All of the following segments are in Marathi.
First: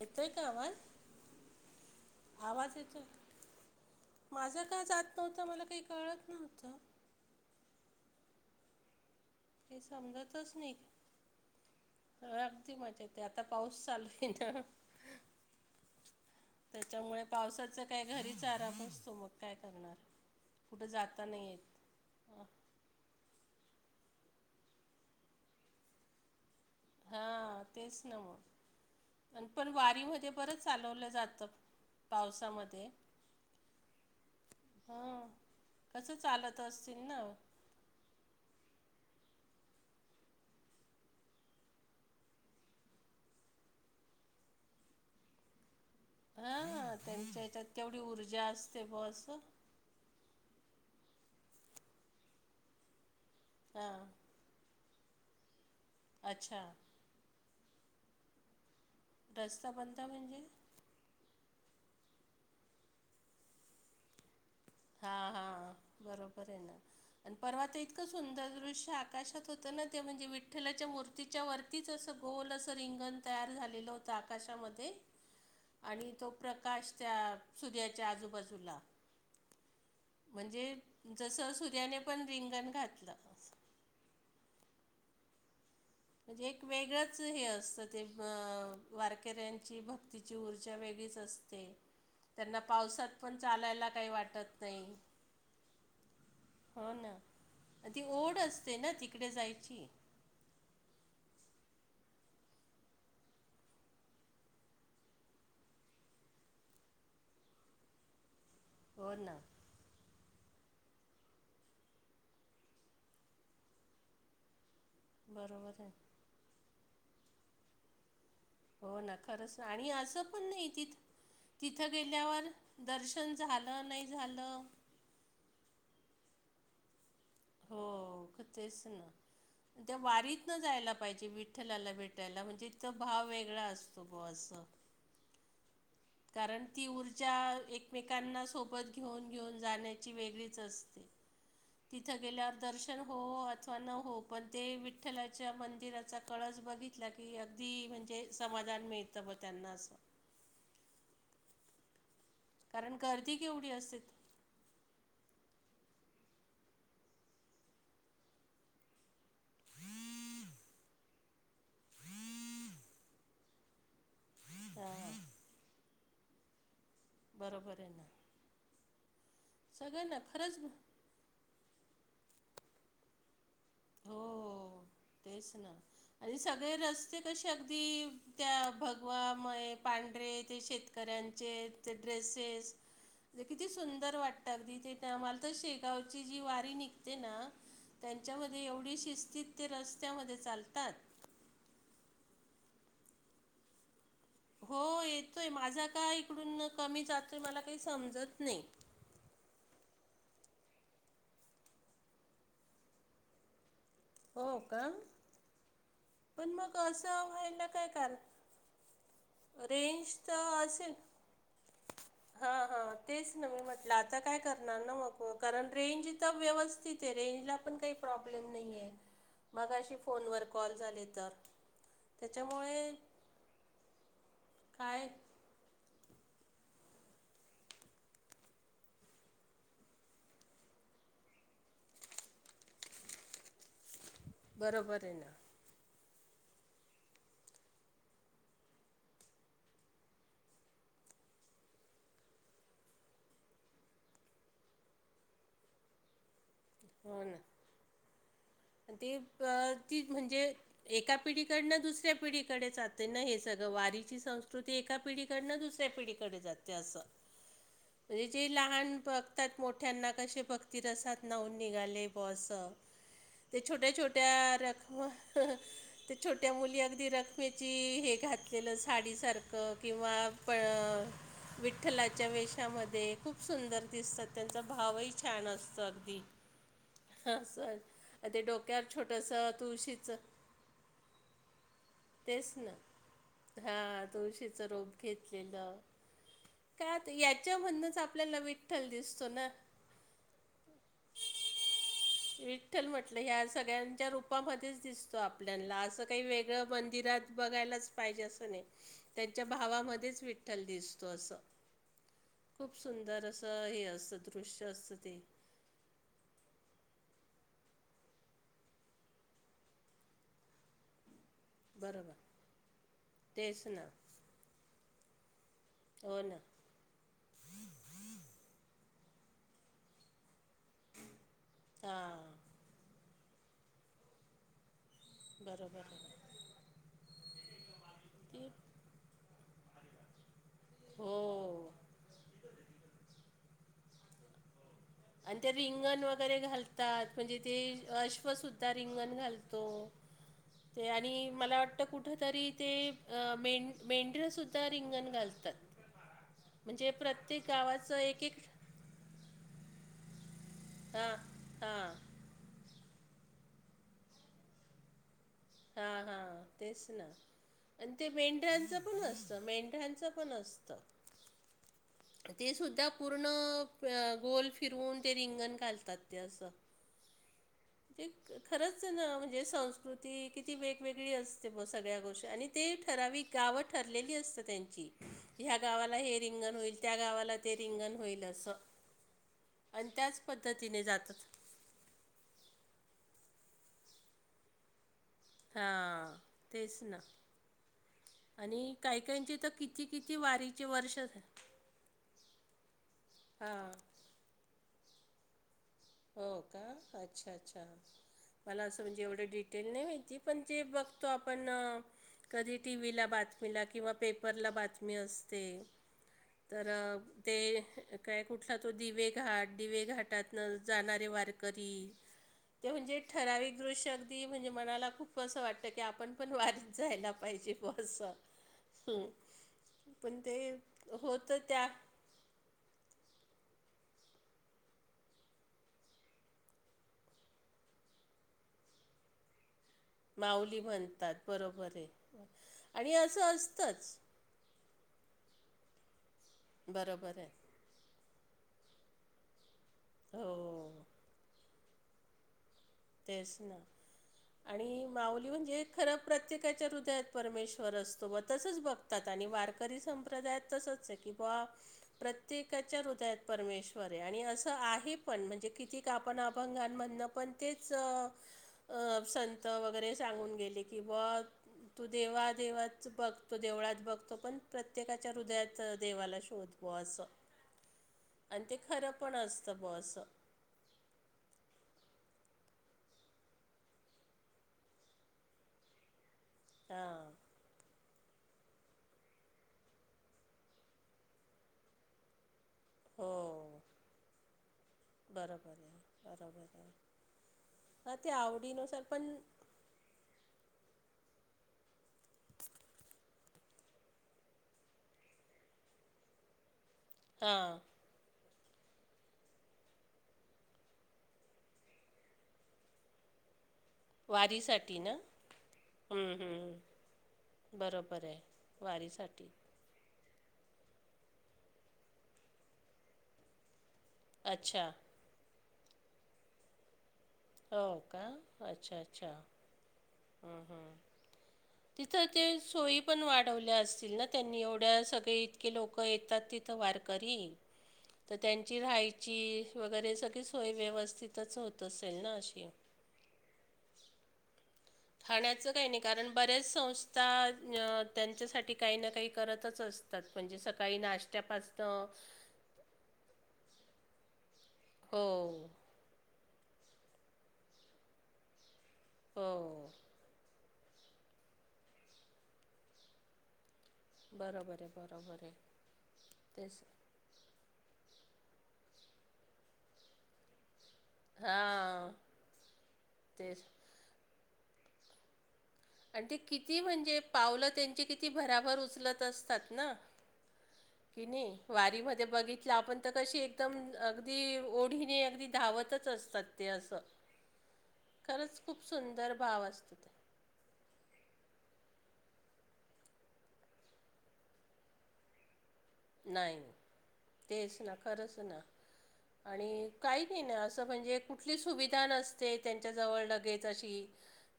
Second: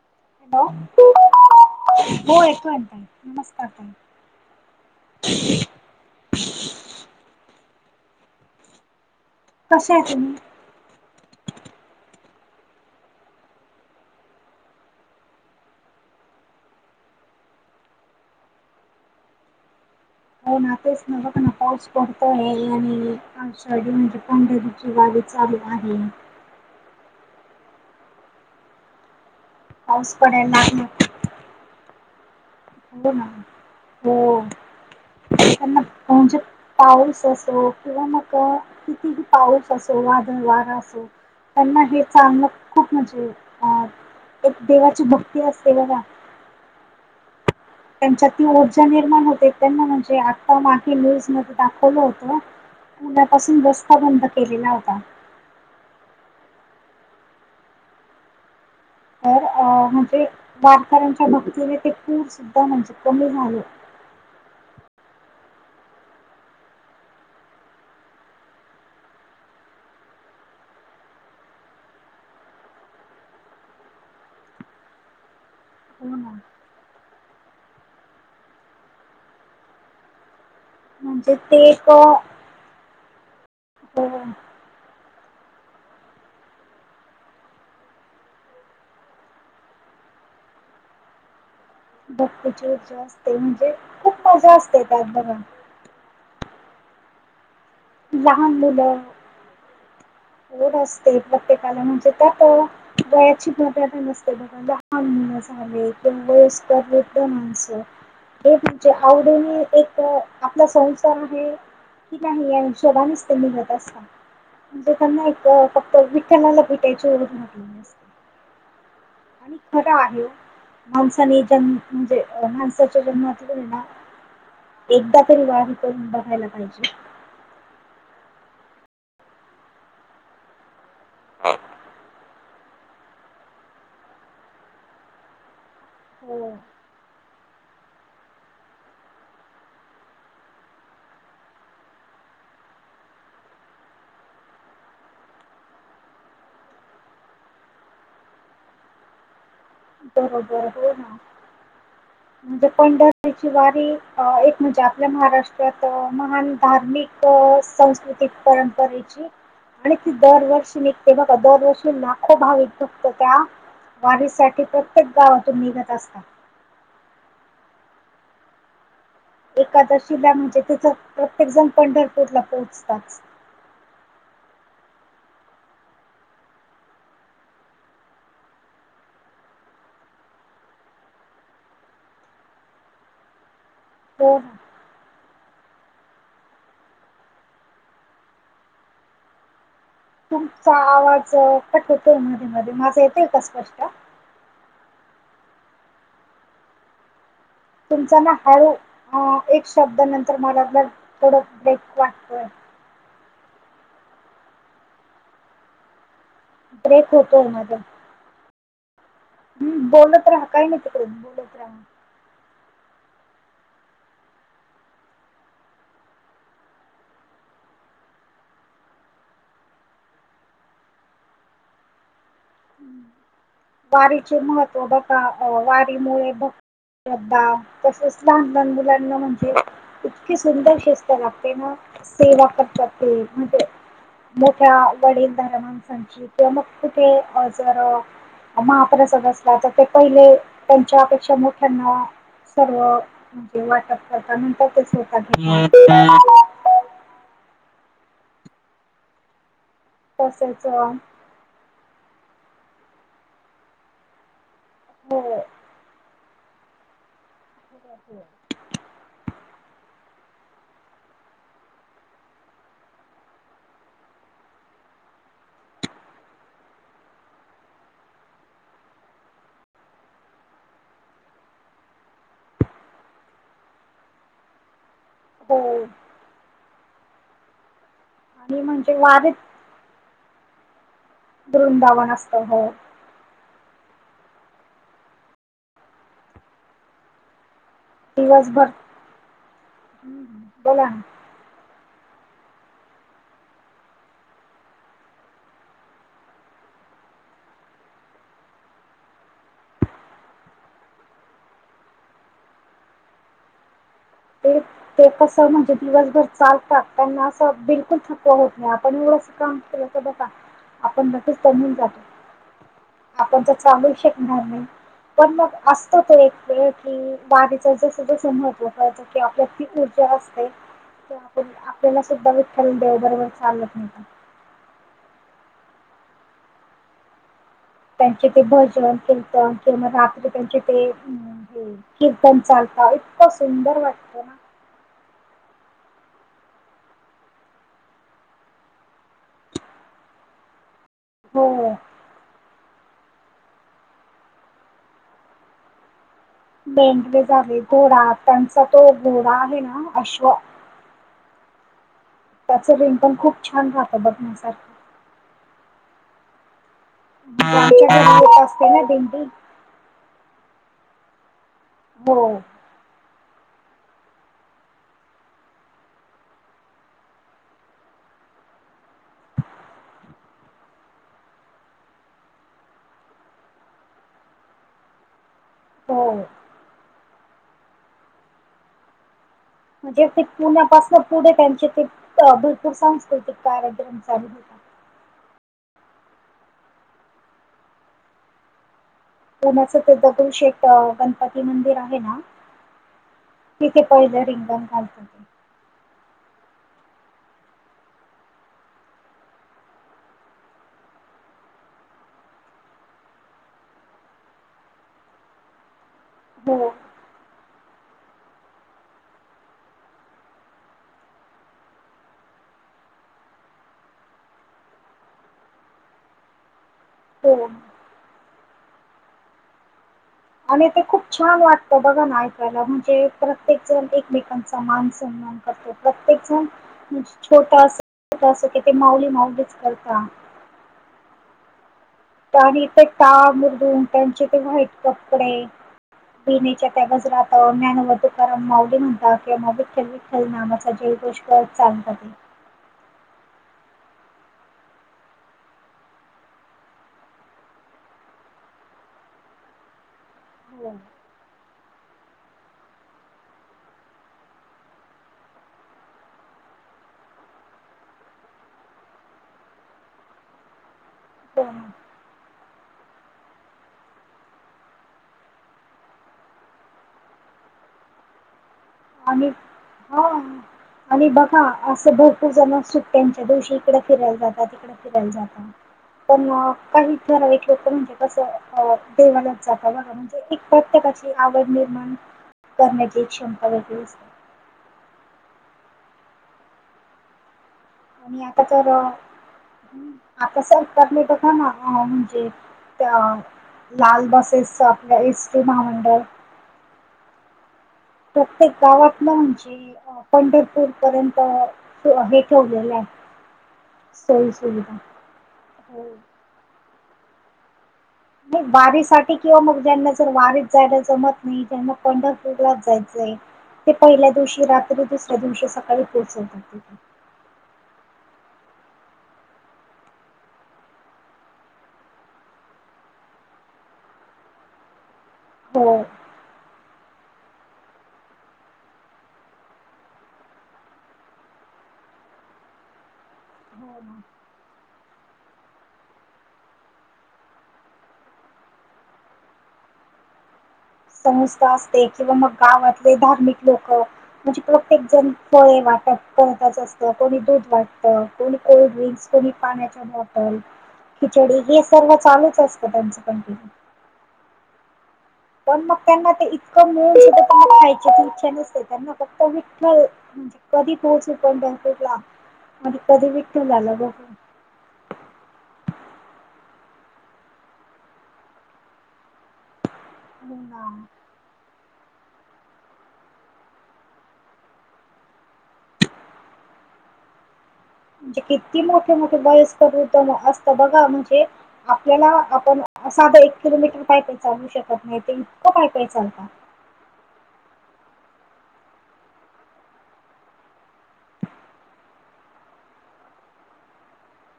येतोय का हॅलो आवाज? हो ऐकू आहे तई नमस्कार ताई. [unintelligible] माझं का जात नव्हतं मला काही कळत नव्हतं. ते कशा आहे तुम्ही? समजतच नाही. अगदी मजा येत आता पाऊस चालू आहे ना, त्याच्यामुळे पावसाचा काय घरीच आराम असतो मग काय करणार. हो ना कुठे तेच न जाता बघ ना, नाही येत. पाऊस पडतोय आहे आणि आषाढी म्हणजे पंढरीची वारी चालू आहे. हा तेच ना म आणि पण वारी पाऊस मध्ये पडायला बरंच लागला चालवलं जात पावसामध्ये. हो ना हो हा त्यांना कसं म्हणजे चालत असतील ना. पाऊस असो किंवा मग किती पाऊस असो वादळ वार असो त्यांना हे चांगलं खूप म्हणजे अ एक देवाची भक्ती असते बघा हा त्यांच्या हच्यात तेवढी त्यांच्यात ती ऊर्जा असते बुआ निर्माण अस. होते त्यांना म्हणजे आता मागे न्यूज मध्ये दाखवलं होत पुला पासून हा रस्ता बंद. ते गेला होता. अच्छा. तर अ रस्ता बंद म्हणजे वारकऱ्यांच्या, भक्तीने ते पूर सुद्धा म्हणजे कमी झाले. हां हां बरोबर हे ना, आण पर्वा ते इतकं सुंदर दृश्य आकाशात होतं ना, ते म्हणजे विठ्ठलाच्या मूर्त तिच्या वरतीच असं गोल असं रिंगण, तयार झालेलं होतं आकाशामध्ये. आणि हो तो ना प्रकाश त्या सूर्याच्या आजूबाजूला. म्हणजे म्हणजे जसं ते एक सूर्याने पण रिंगण घातलं. हो. म्हणजे एक वेगळंच हे असतं ते ह वारकेऱ्यांची, भक्तीची ऊर्जा वेगळीच असते. ते त्यांना भक्तीची ऊर्जा पावसात पण असते म्हणजे चालायला काही खूप मजा वाटत असते नाही. त्यात बघा हो ना अ ती ओढ लहान असते ना तिकडे जायची. होड असते प्रत्येकाला म्हणजे त्यात वयाची म नसते बघ. [unintelligible] [unintelligible] जे हो ना आवडीने एक. आपला संसार आहे कि नाही या शोगनेच ते निघत असत. त्यांना एक बरोबर आहे फक्त विठ्ठणाला भेटायची, हो ना खरंच आणि खरं असं आहे ओ पण नाही तिथ माणसाने जन्म तिथं म्हणजे गेल्यावर माणसाच्या दर्शन जन्मातून ना झालं नाही झालं एकदा तरी वाह कर बघायला पाहिजे हो तेच ना त्या वारीत न जायला पाहिजे विठ्ठलाला भेट भटयला म्हणजे इथं भाव वेगळा असतो गो असं हो कारण ती ऊर्जा एकमेकांना सोबत घेऊन घेऊन जाण्याची वेगळीच असते. तिथं गेल्यावर दर्शन हो अथवा न हो पण ते विठ्ठलाच्या मंदिराचा कळस बघित की अगदी म्हणजे समाधान मिळतं ब त्यांना असं. [unintelligible] म्हणजे कारण गर्दी पंढरीची केवढी वारी असते एक म्हणजे आपल्या महाराष्ट्र. त्यात महान धार्मिक सांस्कृतिक परंपरेची. आणि ती दरवर्षी निघते बघ दरवर्षी नाखो भाविक दुखत त्या. वारीसाठी प्रत्येक हां गावातून निघत असतात. बरोबर आहे ना? सगळं एकादशी ना लॅब खरंच म्हणजे तिथं प्रत्येक जण पंढरपूरला पोहोचतात. हो तेच ना आणि सगळे रस्ते कसे अगदी त्या भगवा मये पांढरे ते शेतकऱ्यांचे ते ड्रेसेस ते किती सुून दर हो वाटत ना अगदी ते आमला तर शेगावची जी वारी निघते ना त्यांच्यामध्ये एवढीशी स्थित ते रस्त्यामध्ये तुमचा चालतात आवाज कट होतोय मध्ये मध्ये माझं येतय का स्पष्ट हो येतोय माझा का इकडून कमी जातोय मला काही तुमचा ना समजत नाही हळू एक शब्दानंतर मला थोडं बेक वाटतोय. हो का? पण मग ब्रेक असं होतोय व्हायला मध्ये काय कारण. हम्म रेंज बोलत तर राहा काही नाही असेल. तिकडे बोलत राहा. हां हां तेच ना मी म्हटलं आता काय करणार ना मग कारण रेंज तर व्यवस्थित आहे रेंजला, ण काही प्रॉब्लेम नाही म अ फोनवर कॉल झा तर. त्याच्यामुळे वारीचे महत्त्व काय बका वारीमुळे शधा तसेच लहान लान मुलांना म्हणजे इतकी सुंदर शिस्त लागते ना सेवा करतात ते म्हणजे मोठ्या बरोबर आहे ना वडील धर्मांसांची किंवा मग कुठे जर महाप्रसाद असला तर ते पहिले त्यांच्यापेक्षा मोठ्यांना सर्व म्हणजे वाटप करता म्हणतात तेच होत घ हो ना आणि ती प ती म्हणजे तसेच अं, एका पिढीकडनं दुसऱ्या पिढीकडे जात ना हे सगं वारीची संस्कृती एका हो हो पिढीकडन दुसऱ्या पिढी- म्हणजे लहान त्यात मोठ्यांना कसे भक्त रसात नाऊन निघाले बॉस ते छोट्या छोट्या रखव ते छोट्या मुली अगदी रूखमायेची हे घातलेलं साडीसारखं किंवा पण विठ्ठलाच्या वेषामध्ये खूप सुंदर दिसतात त्यांचा भावही छान हो असतं अगदी ह असं ते आणि डोक्यावर म्हणजे वारी छोटस तुळशीच वृंदावन असतं हो. ना हां तुळशीचं रोप घेतलेलं का त याच्या मधंन च आपल्याला दिवसभर विठ्ठल दिसतो ना. बोला ना विठ्ठल म्ह टलं ह्या सगळ्यांच्या रूपामध्येच दिसतो आपल्यानला, असं काही वेगळं मंदिरात बघायलाच पाहिजे असं नाही त्यांच्या भावामध्येच विठ्ठल दिसतो असं. खूप सुंदर असं हे अस ते ते कस त म्हणजे दिवसभर चालता त्यांना असं बिलकुल थकवा होत नाहीं. आपण एवढं काम केलं का बघा आपण लगेच दमून जातो, बरोबर आपणं त तेच ना चालुही शकणारं नाहीं. पण मग असतं हो ते एक ना वेळ की वारीच जसं जसं महत्व कळतं की आपल्यात ती ऊर्जा असते, की आपण आपल्याला सुद्धा हां वि ठ्ठल देव बरोबर चालतं नेतो. बरोबर आहे. त्यांचे ते भजन कीर्तन किंवा रात्री त्यांचे ते हे हो कीर्तन चालता इतकं सुंदर वाटत ना. आण ते रिंगण वगैरे घालतात म्हणजे ते अश्वसुद्धा रिंगण घालतो. [inaudible] ते आणि मला हो वाटतं कुठं ठ तरी ते अ मेंढ मेंढऱ्य सुद्धा रिंगण घालतात. म्हणजे मेंढरे प्रत्येक झाली, गावाचं घोडा, एक एक त्यांचा तो घोडा आहे ना अश्व हां हां. त्याच रिंगण खूप छान राहतं बघण्यासारखं. का हा तेच ना जे आमच्या आण ते घरी येत असते मेंढऱ्यांचं ना पण दिंडी असतं मेंढ्यांचं पण अस त हो ते सुद्धा पूर्ण अ गोल अ फिरून ते रिंगण घालतात ते असं. ते खरंच ना म्हणजे संस्कृती किती वेगवेगळी असते बा सगळ्या गोष्टी आणि ते ठरावीक गावं ठरलेली असतां त्यांची ह्या गावाला हो हे रिंगण होईल त्या गावाला ते रिंगण होईल असं. आणि म्हणजे त्याच ते पद्धतीने पुण्यापासन पुढे जातात त्यांचे ते अ भरपूर सांस्कृतिक कार्यक्रम चालू अ हां तेच ना आणि काही कायींचे तर पुण्याचं किती ते किती वारीचे दगडूशेठ अ, वर्ष झाले गणपती मंदिर आहे ना हां. तिथे पहिले रिंगण घालतात. हो का? अच्छा अच्छा. मला असं म्हणजे एवढं डिटेल नाही माहिती पण जे बघतो आपण अ कधी टी व्ही ला बातमीला किंवा पेपरला बातमी असतें. हो तर ते काय कुठला तो दिवे घाट दिवे घाटातन जाणारे वारकरी ते म्हणजे ठराविक दृश्य अगदी म्हणजे मनाला खूप असं वाटतं की आपण पण वारी जायला हो पाहिजे बॉ अस पण ते आणि ते खूप होतं छान त्या वाटतं बघा ना ए म्हणजे प्रत्येक जण एकमेकांचा मान सन्मान करतो प्रत्येक जण छोट अस अस की ते माऊली माऊलीच करता. माऊली म्हणतात बरोबर आहे. आणि ते टाळ असं मृदंग असतंच त्यांचे ते व्हाईट कपडे [unintelligible] बरोबर आहे ज्ञानोबा तुका कारण माऊली म्हणता कि मा विठ्ठल विठ्ठल नामाचा हो जयघोष कर चालत ते. तेच ना. आणि माऊली म्हणजे ए खरां प्रत्येकाच्या हृदयात परमेश्वर असतो बा तसंच बघ तात आणि वारकरी संप्रदायात हो तसंच आहे की बॉ प्रत्येकाच्या हृदयात परमेश्वर आहे आणि असं आहे पण म्हणजे किती आपण अभंगांमधनं पण तेच संत वगैरे सांगून गेले की ब हो ना. तु देवादेवाच बघतो देवळात बघतो पण प्रत्येकाच्या हृदयात देवाला शोध बो असं [unintelligible] आणि ते खरं पण आणि असतं बसं हा आणि बघा असं भरपूर जण सुट्ट्यांच्या दिवशी इकडे फिरायला जातात तिकडे फिरायला जातात पण काही हां जरा वट होत म्हणजे कसं अ देवालयात जाता बघा म्हणजे एक प्रत्येकाची आवड निर्माण करण्याची एक हो क्षमता वेगळी असते. बरोबर आहे बरोबर आहे हा ते आणि आता आवडीन तर अ, सर पण हं, आता सरकारले बघ ना म्हणजे लाल बसेसच आपल्या एस टी महामंडळ हां प्रत्येक गावात ना म्हणजे पंढरपूर पर्यंत हे ठेवलेलं आहे सोयी सुविधा. वारीसाठी ना हो. बरोबर आहे म बारीसाठीठी वारीसाठी किंवा मग ज्यांना वारीत जायला जमत नाही म पंढरपूरलाच जायचंय ते पहिल्या दिवशी अच्छा रात्री दुसऱ्या दिवशी सकाळी पोहोचवतातथ हो का अच्छा अच्छा हम हा तिथं ते सोयी पण वाढवल्या असतील ना त्यांनी एवढ्या सगळे इतके हो लोक येतात तर वारकरी तर त्यांची राहायची वगैरे सगळी सोय व्यवस्थितच होत असेल ना अशी हम खाण्याचं काही नाही कारण बऱ्याच संस्था त्यांच्यासाठी काही ना काही करतच असते तात म्हणजे सकाळी संस्था असते नाष्ट्त्यापासनं किंवा मग गावातले धार्मिक लोक म्हणजे प्रत्येक जण हो फळे वाटत करतच असतं कोणी दूध वाटतं कोणी कोल्ड ड्रिंक्स हो कोणी पाण्याच्या खिचडी हे सर्व चालूच असतं त्यांचं कंटिन्यू बरोबर आहे बरोबर आहे पण मग त्यांना ते तेच इतकं मळ खायची त इच्छा नसते त्यांना फक्त विठ्ठल म्हणजे कधी पोहोचू पण पंढरपूर हां ला म्हण कधी तेच विठ्ठलाला झालं बघून आणि ते किती म्हणजे पावलं त्यांची किती भराभर उचलत असतात ना हो ना की नाही वारीमध्ये बघितलं आपण तर कशी एकदम अगदी ओढीने अगदी धावतच असतात ते असं म्हणजे खरंच किती खूप मोठे सुंदर मोठे भाव असतो वयस्कर ते उत असता बघा म्हणजे आपल्याला आपण साधा एक किलोमीटर काय प चालू शकत नाही ते इतकं काय नाही तेच ना खरंच ना आणि काही नाही ना असं म्हणजे कुठली सुविधा नसते त्यांच्या जवळ लगेच अशी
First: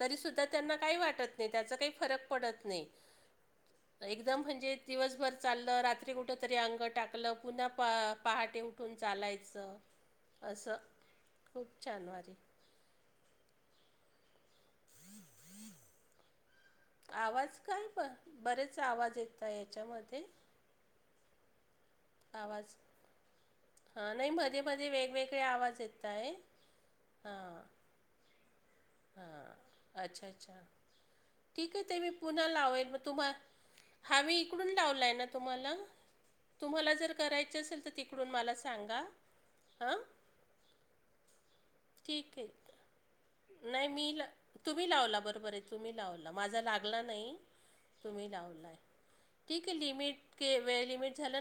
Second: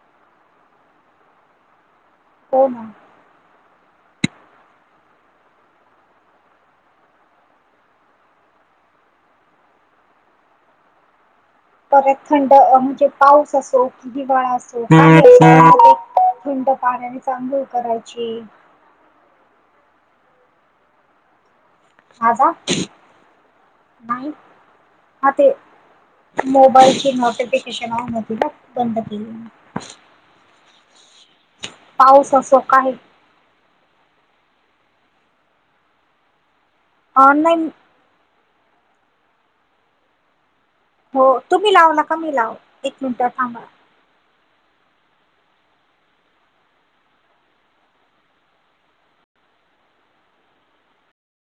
तरी सुुद्धा त्यांना काही वाटत नाही त्याचा काही फरक हो ना म्हण कुठ तरी अंग टाकलं पुन्हा पहाटे उठून चालायचं अससं परत थंड म्हणजे पाऊस असो क हिवाळा असो थंड कार्याने आवाज चांदूव काय ब करायची बरेच आवाज येत नाही. याच्यामध्ये, आला. आवाज हां नाही. मध्ये मध्ये हा वेगवेगळे ते आवाज येत आहे मोबाईलची नोटिफिकेशन आली होती ना. बंद हा. केली. अच्छा, अच्छा ठीक आहे. ते मी पाऊस पुन्हा असो लावेल काही मग तुम्हाला हा मी इकडून लावलाय ना तुम्हाला, तुम्हाला जर करायच ऑनलाईन असेल तर, तिकडून मला सांगा हं. हो, तुम्ही लावू नका. मी ठीक आहे लावेन एक मिनिटात थांबा. नाही मी ल तुम्ही लावला बरोबर आहे. तुम्ही लावला माझा लागला नाही तुम्ही लावलाय. ठीक लिमिट के व लिमिट झालना.